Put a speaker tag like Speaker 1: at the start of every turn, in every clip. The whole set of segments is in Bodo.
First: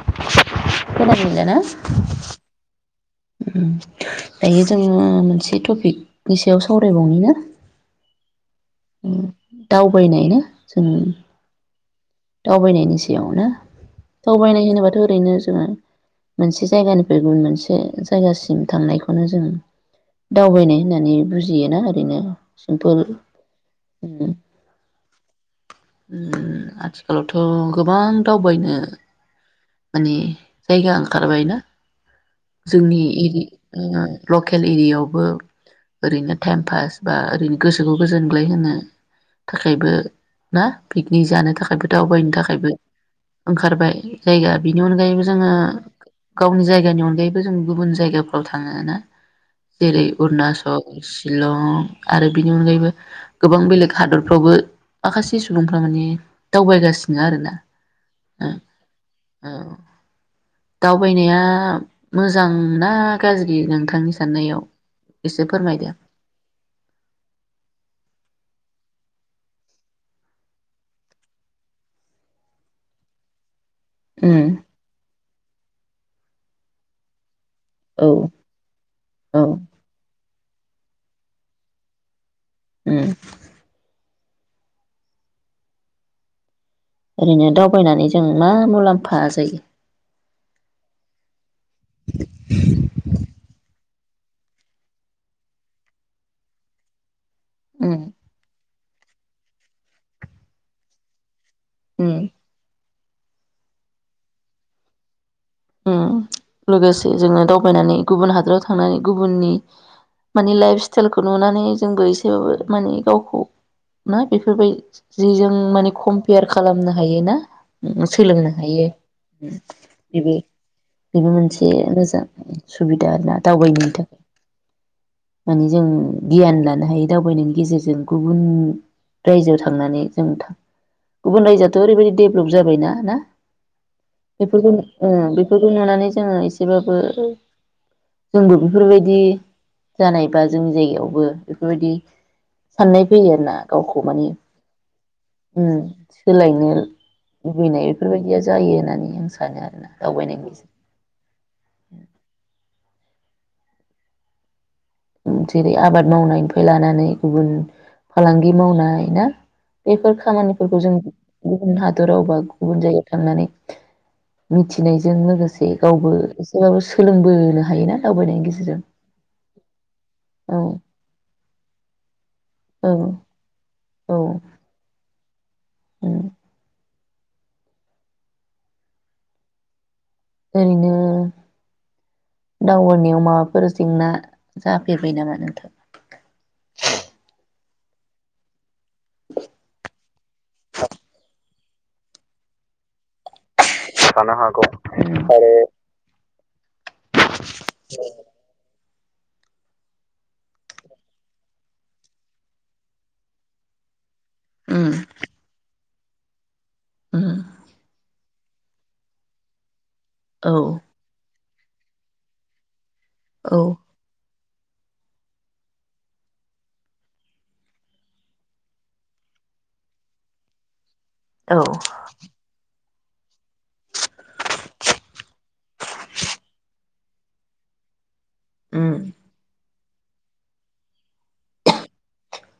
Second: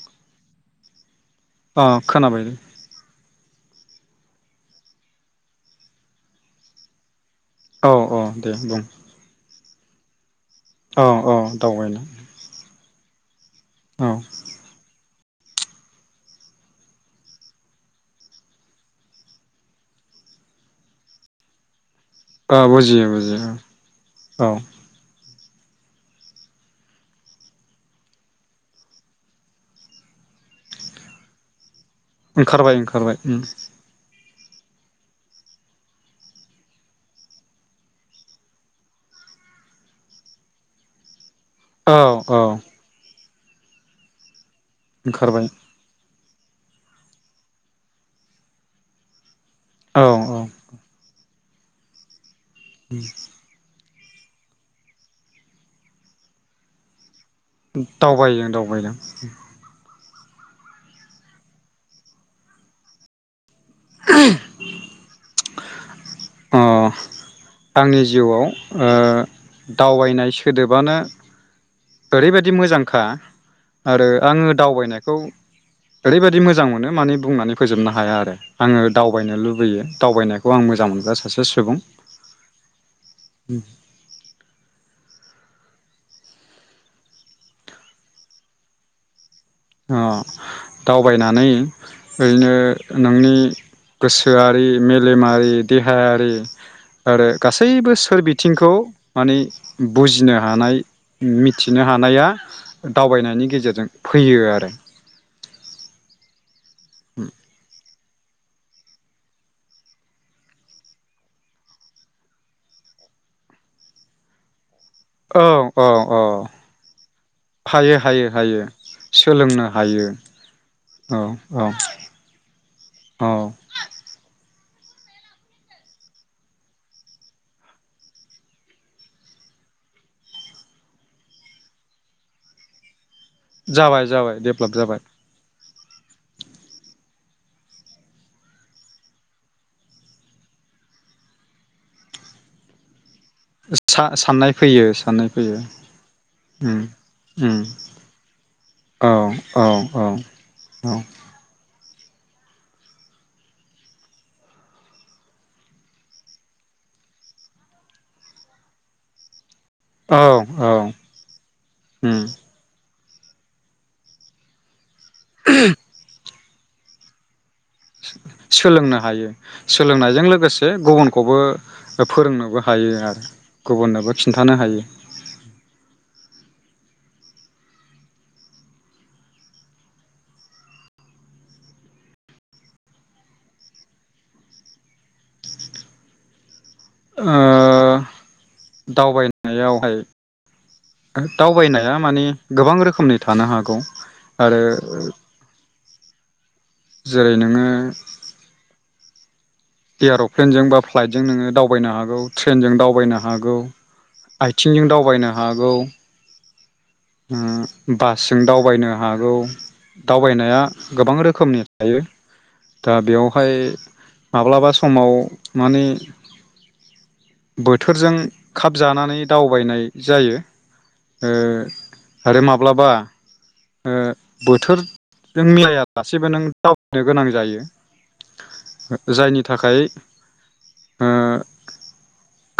Speaker 1: [unintelligible] लाना।
Speaker 2: अ खोनाबाय
Speaker 1: दायो जोङो मोनसे टपिकनि सायाव सावरायबावनि ना।
Speaker 2: औ औ दे बुं।
Speaker 1: उम दावबायनाय ना? जों
Speaker 2: औ औ दावबायनो।
Speaker 1: दावबायनायनि सायाव नो
Speaker 2: औ
Speaker 1: दावबायनाय होनोबाथ' नो जोङो मोनसे जायगानिफ्राय गुबुन मोनसे जायगासिम थांनायखौनो जों दावबायनाय होननानै बुजियोना आरो।
Speaker 2: औ बुजियो बुजियो
Speaker 1: उम
Speaker 2: औ।
Speaker 1: उम आ आथिखालावथ' गोबां दावबायनो माने जायगा ओंखारबाय ना।
Speaker 2: ओंखारबाय
Speaker 1: जोंनि
Speaker 2: ओंखारबाय
Speaker 1: एरि
Speaker 2: उम
Speaker 1: लकेल एरियायावबो ओरैनो टाइम पास बा ओरैनो गोसोखौ गोजोनग्लाय होनो थाखायबो ना पिकनिक जानो थाखाय। थाखायबो
Speaker 2: औ
Speaker 1: दावबायनो
Speaker 2: औ
Speaker 1: थाखायबो। ओंखारबाय जायगा। बेनि अनगायैबो
Speaker 2: ओंखारबाय
Speaker 1: जोङो। गावनि जायगानि अनगायैबो। जों गुबुन जायगाफ्राव थाङोना।
Speaker 2: औ
Speaker 1: जेरै
Speaker 2: औ
Speaker 1: अरनासल। शिलं आरो बिनि अनगायैबो गोबां बेलेग हादरफ्रावबो माखासे सुबुंफ्रा माने दावबायगासि
Speaker 2: दावबायो दावबायदों
Speaker 1: औ दावबायनाया मोजां ना गाज्रि? नोंथांनि साननायाव? से फोरमायदो।
Speaker 2: अ आंनि जिउआव ओ दावबायनाय सोदोबानो ओरैबायदि मोजांखा आरो
Speaker 1: उम
Speaker 2: आङो दावबायनायखौ ओरैबायदि मोजां मोनो माने बुंनानै फोजोबनो
Speaker 1: औ
Speaker 2: हाया आरो आङो
Speaker 1: औ
Speaker 2: दावबायनो लुबैयो दावबायनाय [unintelligible] आं मोजां मोनग्रा सासे सुबुं।
Speaker 1: उम। [unintelligible]
Speaker 2: अ दावबायनानै ओरैनो नोंनि गोसोआरि, मेलेमारि, देहायारि आरो
Speaker 1: उम
Speaker 2: गासैबो सोर बिथिंखौ माने बुजिनो हानाय [unintelligible] मिथिनो
Speaker 1: उम
Speaker 2: हानाया दावबायनायनि गेजेरजों फैयो आरो। [unintelligible]
Speaker 1: उम लोगोसे जोङो दावबायनानै गुबुन हादराव थांनानै गुबुननि मानि लाइफ स्टाइलखौ नुनानै जोंबो एसेबाबो माने गावखौ नो [unintelligible] जि
Speaker 2: औ
Speaker 1: जों
Speaker 2: औ
Speaker 1: माने
Speaker 2: औ
Speaker 1: कमपेयार खालामनो हायो ना
Speaker 2: हायो हायो
Speaker 1: सोलोंनो हायो
Speaker 2: सोलोंनो हायो
Speaker 1: बेबो
Speaker 2: औ
Speaker 1: बेबो
Speaker 2: औ
Speaker 1: मोनसे मोजां सुबिदा
Speaker 2: औ
Speaker 1: आरोना दावबायनायनि थाखाय माने जों गियान लानो हायो दावबायनायनि गेजेरजों गुबुन रायजोआव थांनानै जों गुबुन रायजोआथ' ओरैबायदि डेभलप जाबायना ना
Speaker 2: जाबाय जाबाय
Speaker 1: बेफोरखौ
Speaker 2: डेभेलप जाबाय।
Speaker 1: ओ बेफोरखौ नुनानै जोङो एसेबाबो जोंबो बेफोरबायदि जानाय बा जोंनि जायगायावबो बेफोरबायदि साननाय फैयो आरो ना गावखौ माने
Speaker 2: साननाय फैयो साननाय फैयो
Speaker 1: सोलायनो
Speaker 2: उम
Speaker 1: ओम
Speaker 2: उम
Speaker 1: लुबैनाय बेफोरबायदिया जायो होननानै आं सानो आरोना दावबायनाय।
Speaker 2: अ
Speaker 1: जेरै आबाद मावनायनिफ्राय लानानै गुबुन फालांगि मावनाय ना बेफोर
Speaker 2: औ औ
Speaker 1: खामानिफोरखौ जों गुबुन हादराव
Speaker 2: उम
Speaker 1: बा गुबुन जायगायाव थांनानै [unintelligible] बिनायजों लोगोसे गावबो अबाव सोलोंबोनो हायोना दावबायनायनि गेजेरजों
Speaker 2: सोलोंनो हायो सोलों लोंनायजों
Speaker 1: औ
Speaker 2: लोगोसे गुबुनखौबो फोरोंनोबो हायो
Speaker 1: औ
Speaker 2: आरो
Speaker 1: औ
Speaker 2: खिन्थानो हायो
Speaker 1: ओरैनो दावगानायाव माबाफोर जेंना जाफेरबाय नामा नोंथां?
Speaker 2: ओ दावबायनायावहाय दावबायनाया माने गोबां रोखोमनि थानो हा
Speaker 1: थानो हागौ आरे
Speaker 2: जेरै नोंनो एर'प्लेनजों बा फ्लाइटजों नोङो दावबायनो हागौ ट्रेनजों दावबायनो हागौ। आयथिंजों दावबायनो हागौ उम बा सिम दावबायनो हागौ।
Speaker 1: औ
Speaker 2: दावबायनाया गोबां रोखोमनि हायो दा बेयावहाय माब्लाबा समाव मानि बोथोरजों खाब जानानै दावबायनाय जायो। ओ आरो माब्लाबा ओ बोथोरजों मिलायालासेबो नों दावनो गोनां जायो। जायनि थाखाय ओ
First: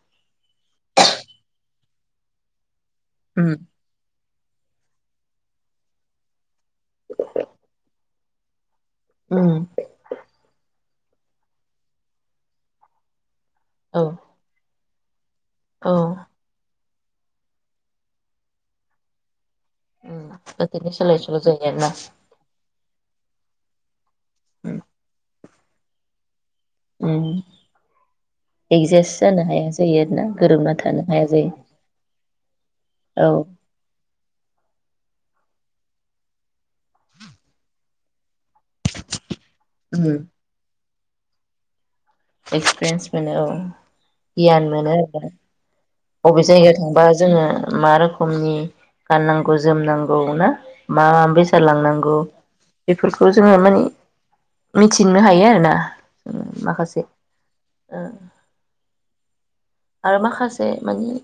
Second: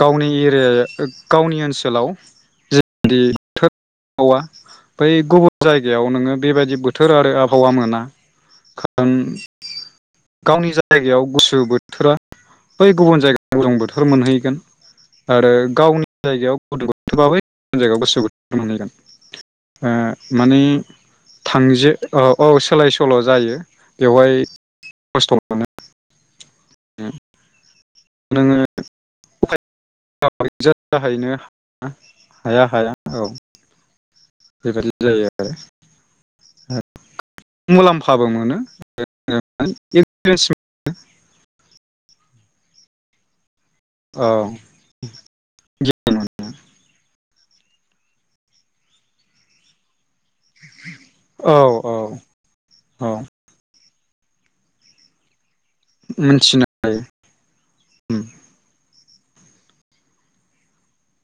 Speaker 2: गावनि एरिया गावनि ओनसोलाव जि
Speaker 1: उम
Speaker 2: औवा बै गुबुन जायगायाव नोङो बेबायदि बोथोर आरो आबहावा मोना ओं
Speaker 1: औ
Speaker 2: गावनि जा जायगायाव गुसु बोथोरा बै गुबुन जायगा गरम
Speaker 1: औ
Speaker 2: बोथोर मोनहैगोन आरो
Speaker 1: औ
Speaker 2: गावनि जायगायाव गुदुं बोथोरबा बै जायगायाव गुसु बोथोर मोनहैगोन। माने
Speaker 1: गोदोनि सोलाय सोल' जायो आरोना
Speaker 2: थांजो अ औ सोलाय सोल' जायो [inaudible] बेवहाय खस्थ' मोनो
Speaker 1: ओम
Speaker 2: नोङो
Speaker 1: एगजास्ट जानो हाया जायो आरोना गोरोबना थानो हाया
Speaker 2: जाहैनो हाया हाया
Speaker 1: जायो औ
Speaker 2: बेबायदि जायो आरो मुलाम्फाबो मोनो। [inaudible] [inaudible]
Speaker 1: एक्सपिरेयन्स मोनो औ गियान मोनो बबे जायगायाव थांबा जोङो मा रोखोमनि गाननांगौ जोमनांगौ ना मा मा
Speaker 2: औ
Speaker 1: बेसाद
Speaker 2: औ
Speaker 1: लांनांगौ
Speaker 2: औ
Speaker 1: बेफोरखौ जोङो माने मिथिनो हायो आरो ना
Speaker 2: मिथिनो
Speaker 1: माखासे
Speaker 2: हायो
Speaker 1: ओ आरो माखासे माने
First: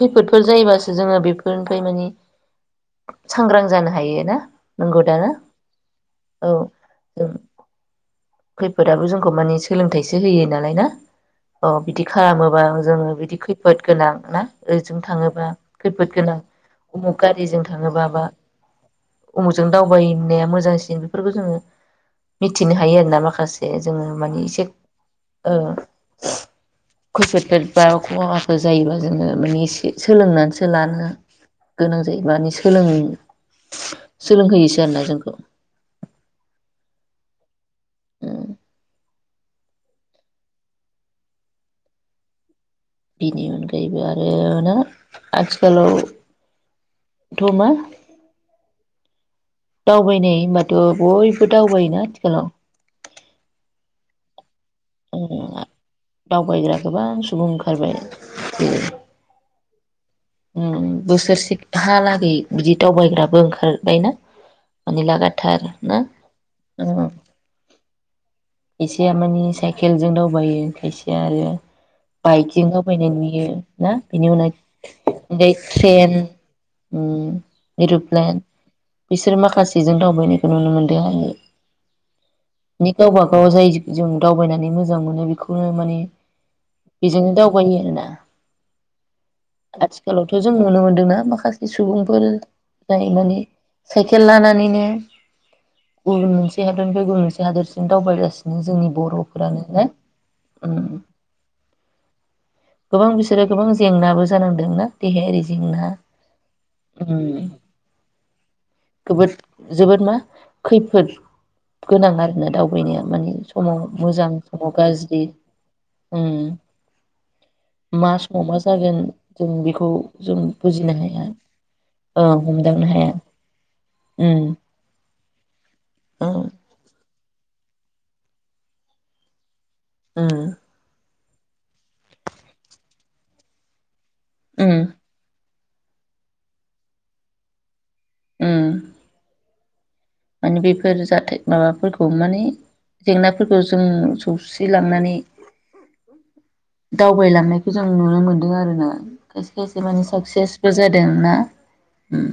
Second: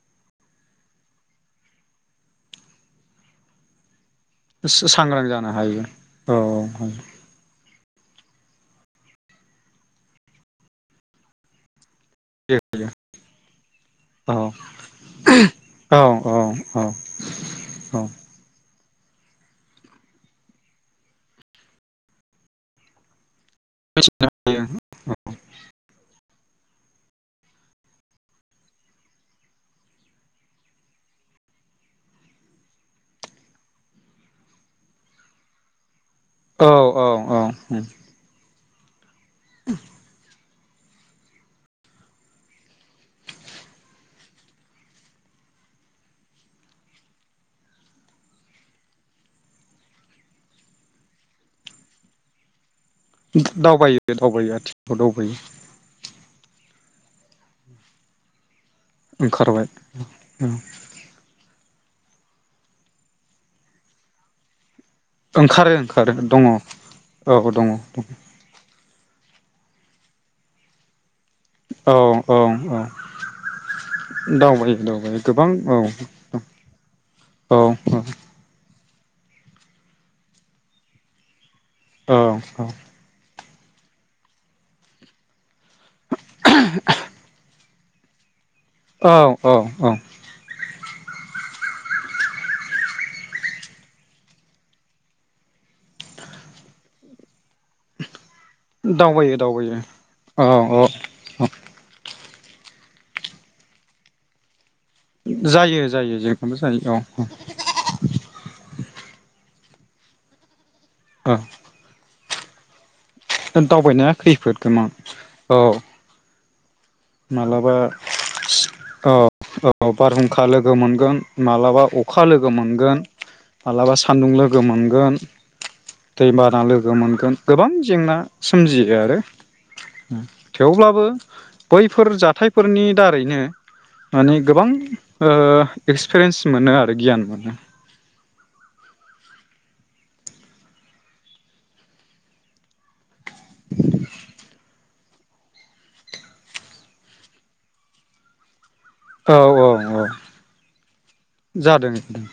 Speaker 1: खैफोदफोर जायोबासो जोङो बेफोरनिफ्राय माने सांग्रां जानो हायो। ना
Speaker 2: सो सो
Speaker 1: नंगौ दा
Speaker 2: सांग्रां
Speaker 1: ना
Speaker 2: जानो हायो औ औ
Speaker 1: खैफोदाबो जोंखौ माने सोलोंथाइसो होयो नालाय ना अ बिदि खालामोबा जोङो बिदि खैफोद गोनां ना ओरैजों थाङोबा
Speaker 2: औ
Speaker 1: खैफोद
Speaker 2: औ
Speaker 1: गोनां
Speaker 2: औ
Speaker 1: उमुख गारिजों थाङोबा बा उमुखजों दावबायनाया मोजांसिन बेफोरखौ जोङो मिथिनो हायो आरो ना माखासे जे जोङो
Speaker 2: मिथिनो
Speaker 1: मानि
Speaker 2: हायो
Speaker 1: एसे ओं खैफोद फोर बा खहाफोर जायोबा जोङो माने एसे सोलोंनानैसो लानो गोनां जायो माने सोलों सोलोंहोयोसो आरोना जोंखौ
Speaker 2: औ औ औ
Speaker 1: औ [inaudible]
Speaker 2: [inaudible]
Speaker 1: बिनि अनगायैबो आरो ना आथिखालावथ' मा? दावबायनाय होनबाथ' बयबो दावबायोना आथिखालाव
Speaker 2: दावबायो दावबायो आथि दावबायो
Speaker 1: उम दावबायग्रा गोबां सुबुं ओंखारबाय बे
Speaker 2: ओंखारबाय।
Speaker 1: उम बोसोरसे हालागै बिदि दावबायग्राबो ओंखारबायना? माने लागाथार
Speaker 2: ओंखारो
Speaker 1: ना
Speaker 2: ओंखारो दङ औ
Speaker 1: उम
Speaker 2: दङ।
Speaker 1: खायसेया मानि साइकेल जों दावबायो खाय या आरो
Speaker 2: औ औ
Speaker 1: बाइकजों
Speaker 2: औ
Speaker 1: दावबायनाय नुयो ना बेनि उनाव
Speaker 2: दावबायो दावबायो गोबां
Speaker 1: ट्रे ओफ्राय
Speaker 2: औ
Speaker 1: ट्रेन, उम
Speaker 2: औ
Speaker 1: एर'प्लेन बिसोर माखासेजों दावबायनायखौ नुनो मोनदों आङो।
Speaker 2: औ औ।
Speaker 1: अ जायजों जों दावबायनानै मोजां मोनो बेखौ [unintelligible] माने बेजोंनो दाव बयो आरोना।
Speaker 2: औ औ औ
Speaker 1: आथिखालावथ' जों नुनो मोनदोंना आ माखासे सुबुंफोर जाय माने साइकेल लानानैनो गुबुन मोनसे हादरनिफ्राय गुबुन मोनसे हादरसिम दावबायगासि
Speaker 2: दावबायो दावबायो अ'
Speaker 1: उम
Speaker 2: औ औ।
Speaker 1: गोबां बिसोरो गोबां जेंनाबो जानांदोंना? देहायारि
Speaker 2: जायो
Speaker 1: जेंना
Speaker 2: जायो जेंनाबो जायो औ औ
Speaker 1: उम गोबोद जोबोद मा खैफोद
Speaker 2: औ
Speaker 1: गोनां आरो। ना दाव बिनिया मानि समाव
Speaker 2: दावबायनाया
Speaker 1: मोजां
Speaker 2: खैफोद
Speaker 1: समाव
Speaker 2: गोनां
Speaker 1: गाज्रि
Speaker 2: औ
Speaker 1: उम।
Speaker 2: मालाबा
Speaker 1: मा समाव मा जागोन
Speaker 2: औ
Speaker 1: जों
Speaker 2: औ
Speaker 1: बेखौ जों
Speaker 2: बारहुंखा लोगो
Speaker 1: बुजिनो
Speaker 2: मोनगोन
Speaker 1: हाया
Speaker 2: मालाबा अखा
Speaker 1: ओ
Speaker 2: लोगो
Speaker 1: हमदांनो
Speaker 2: मोनगोन
Speaker 1: हाया
Speaker 2: मालाबा सान्दुं
Speaker 1: उम
Speaker 2: लोगो मोनगोन
Speaker 1: औ
Speaker 2: दैबाना लोगो मोनगोन गोबां जेंना सोमजियो आरो।
Speaker 1: उम
Speaker 2: थेवब्लाबो बैफोर जाथायफोरनि दारैनो माने गोबां
Speaker 1: उम
Speaker 2: ओ एक्सपिरियेन्स मोनो आरो गियान मोनो।
Speaker 1: उम। माने बेफोर जाथाय माबाफोरखौ माने जेंनाफोरखौ जों सौसि लांनानै दावबायलांनायखौ जों नुनो मोनदों आरो ना।
Speaker 2: औ
Speaker 1: खायसे
Speaker 2: औ
Speaker 1: खायसे
Speaker 2: औ
Speaker 1: माने साक्सेसबो जादों ना
Speaker 2: जादों
Speaker 1: उम।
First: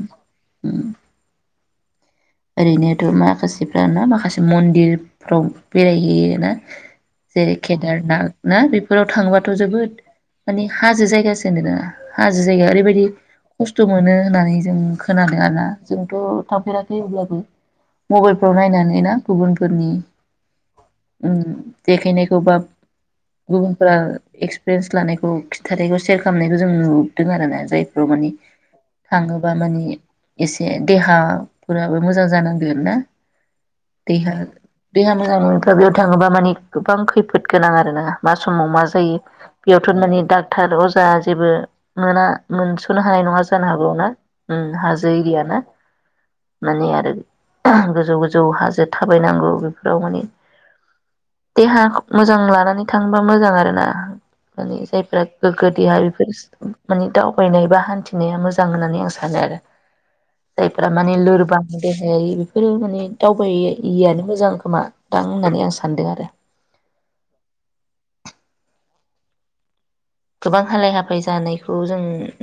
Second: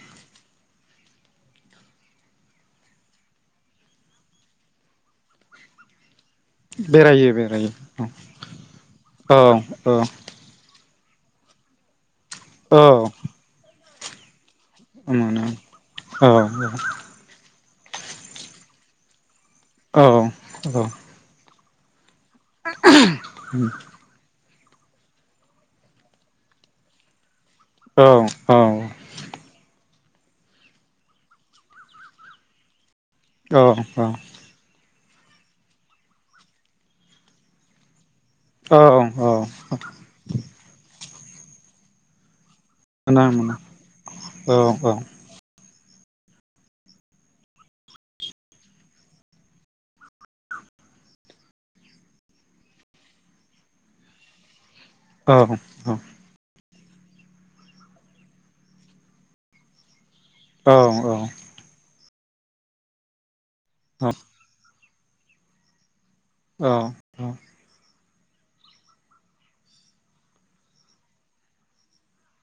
Speaker 1: उम ओरैनोथ' माखासेफ्रा ना माखासे मन्दिर फ्राव बेरायहैयो। ना।
Speaker 2: बेरायो
Speaker 1: जेरै-
Speaker 2: बेरायो
Speaker 1: केदारनाथ ना बेफोराव
Speaker 2: औ
Speaker 1: थांबाथ' जोबोद माने हाजो जायगासो होनदों ना? हाजो जायगाया
Speaker 2: औ
Speaker 1: ओरैबायदि खस जौ मोनो होननानै जों खोनादों
Speaker 2: मोनो
Speaker 1: आरोना, जोंथ'
Speaker 2: औ औ
Speaker 1: थांफेराख उम मबाइलफ्राव नायनानै ना? गुबुनफोरनि
Speaker 2: औ
Speaker 1: उम बेखायनाय खौबाब गुबुनफोरा एकस रेस लानायखौ खिथारैखौ सेयार खामनायखौ जों नुदों आरोना । जायफोराव माने थाङोबा माने एसे देहा फोराबो मोजां जानांगोन ना ।
Speaker 2: औ औ।
Speaker 1: देहा मोजांनङैफ्रि बेयाव थाङोबा माने गोबां खैफोद गोनां आरोना । मा समाव
Speaker 2: औ
Speaker 1: मा जायो बेयावथ' माने डाक्टार अजा जा जेबो मोना मोनस'नो हानाय
Speaker 2: मोना
Speaker 1: नङा
Speaker 2: मोना
Speaker 1: जानो हागौ ना,
Speaker 2: औ
Speaker 1: ओम
Speaker 2: औ औ
Speaker 1: हाजो एरिया ना । माने आरो [unintelligible] गोजौ गोजौ हाजो थाबायनांगौ बेफोराव माने देहा मोजां लानानै थाङोबा मोजां आरोना । माने जायफोरहा
Speaker 2: औ
Speaker 1: गोग्गो देहा बेफोर सो माने दावबायनाय बा हान्थिनाया मोजां होननानै आं सानो आरो । जायफ्रा माने लोर देहायारि बेफोरो माने दाव बाय यैयानो मोजां खोमा । दां होननानै आं सान्दों आरो।
Speaker 2: औ औ।
Speaker 1: गोबां हालाय-हाफाय जानायखौ जों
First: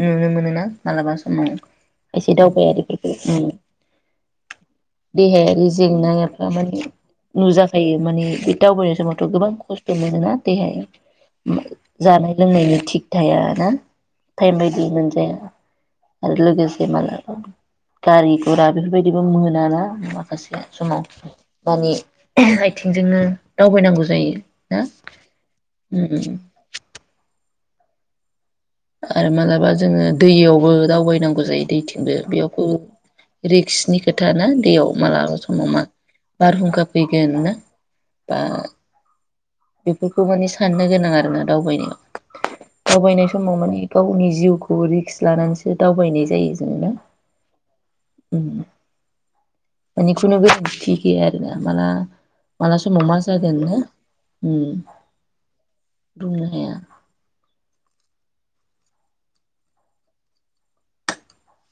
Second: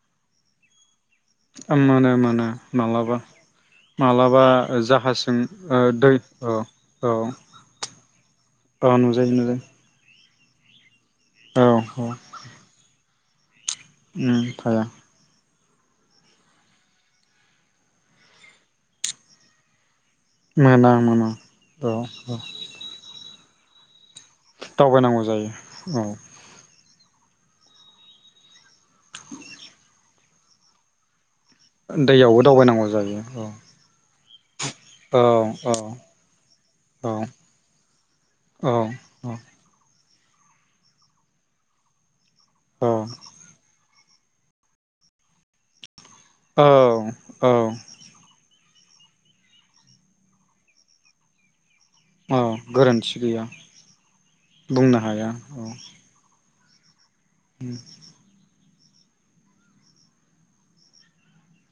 Speaker 1: नुनो मोनोना। मालाबा समाव
Speaker 2: औ मोनो
Speaker 1: खायसे
Speaker 2: मोनो
Speaker 1: दावबायारिफोरखो
Speaker 2: मालाबा
Speaker 1: ओम
Speaker 2: मालाबा जाहाजजों
Speaker 1: देहायारि
Speaker 2: ओ दै
Speaker 1: जेंनायाफ्रा
Speaker 2: औ
Speaker 1: माने
Speaker 2: औ
Speaker 1: नुजाखायो माने बे
Speaker 2: औ
Speaker 1: दावबायनाय समावथ'
Speaker 2: नुजायो
Speaker 1: गोबां
Speaker 2: नुजायो
Speaker 1: खस्थ' मोनोना। देहाया उम
Speaker 2: औ औ
Speaker 1: जानाय लोंनायनि थिग थाया ना?
Speaker 2: उम
Speaker 1: थाइम
Speaker 2: थाया
Speaker 1: बायदि मोनजाया। आरो लोगोसे मालाबा गारि घुरा बेफोरबायदिबो मोना ना। औ ओ। माखासे
Speaker 2: मोना
Speaker 1: समाव
Speaker 2: मोना
Speaker 1: मानि
Speaker 2: औ औ
Speaker 1: [unintelligible] आथिंजोंनो दावबायनांगौ। जायो ना
Speaker 2: दावबायनांगौ जायो उम।
Speaker 1: आरो मालाबा जोङो दैयावबो दावबायनां गौ जायो दैथिंबो
Speaker 2: दैयावबो दावबायनांगौ जायो औ
Speaker 1: बेयावथ' रिक्सनि खोथा ना दैयाव
Speaker 2: औ
Speaker 1: मालाबा समाव
Speaker 2: औ
Speaker 1: मा बारहुंखा फैगोन ना बा
Speaker 2: अ।
Speaker 1: बेफोरखौ माने साननो गोनां आरोना दावबायनायाव। दावबायनाय समाव माने गावनि जिउखौ रिक्स लानानैसो दाव बायनाय जायो
Speaker 2: औ
Speaker 1: जों ना
Speaker 2: औ
Speaker 1: उम। मानि खुनु गेरेन्टि गैया आरो ना। माला
Speaker 2: औ
Speaker 1: माला समाव
Speaker 2: गोरोन्थि
Speaker 1: मा
Speaker 2: गैया
Speaker 1: जादों ने।
Speaker 2: बुंनो हाया औ।
Speaker 1: मोनाया
Speaker 2: [unintelligible]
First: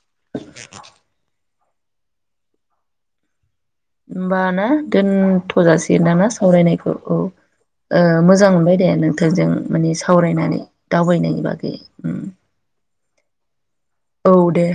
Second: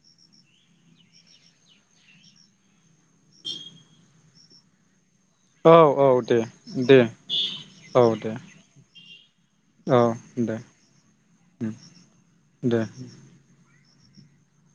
Speaker 1: [inaudible] होनबाना। दोनथ'
Speaker 2: औ
Speaker 1: जासिग
Speaker 2: औ
Speaker 1: नामा
Speaker 2: दे
Speaker 1: सावरायनायखौ
Speaker 2: दे
Speaker 1: औ
Speaker 2: औ दे
Speaker 1: मोजां मोनबाय दे नोंथांजों माने
Speaker 2: औ दे
Speaker 1: सावरायनानै दावबायनायनि बागै ओम।
Speaker 2: दे
Speaker 1: औ दे।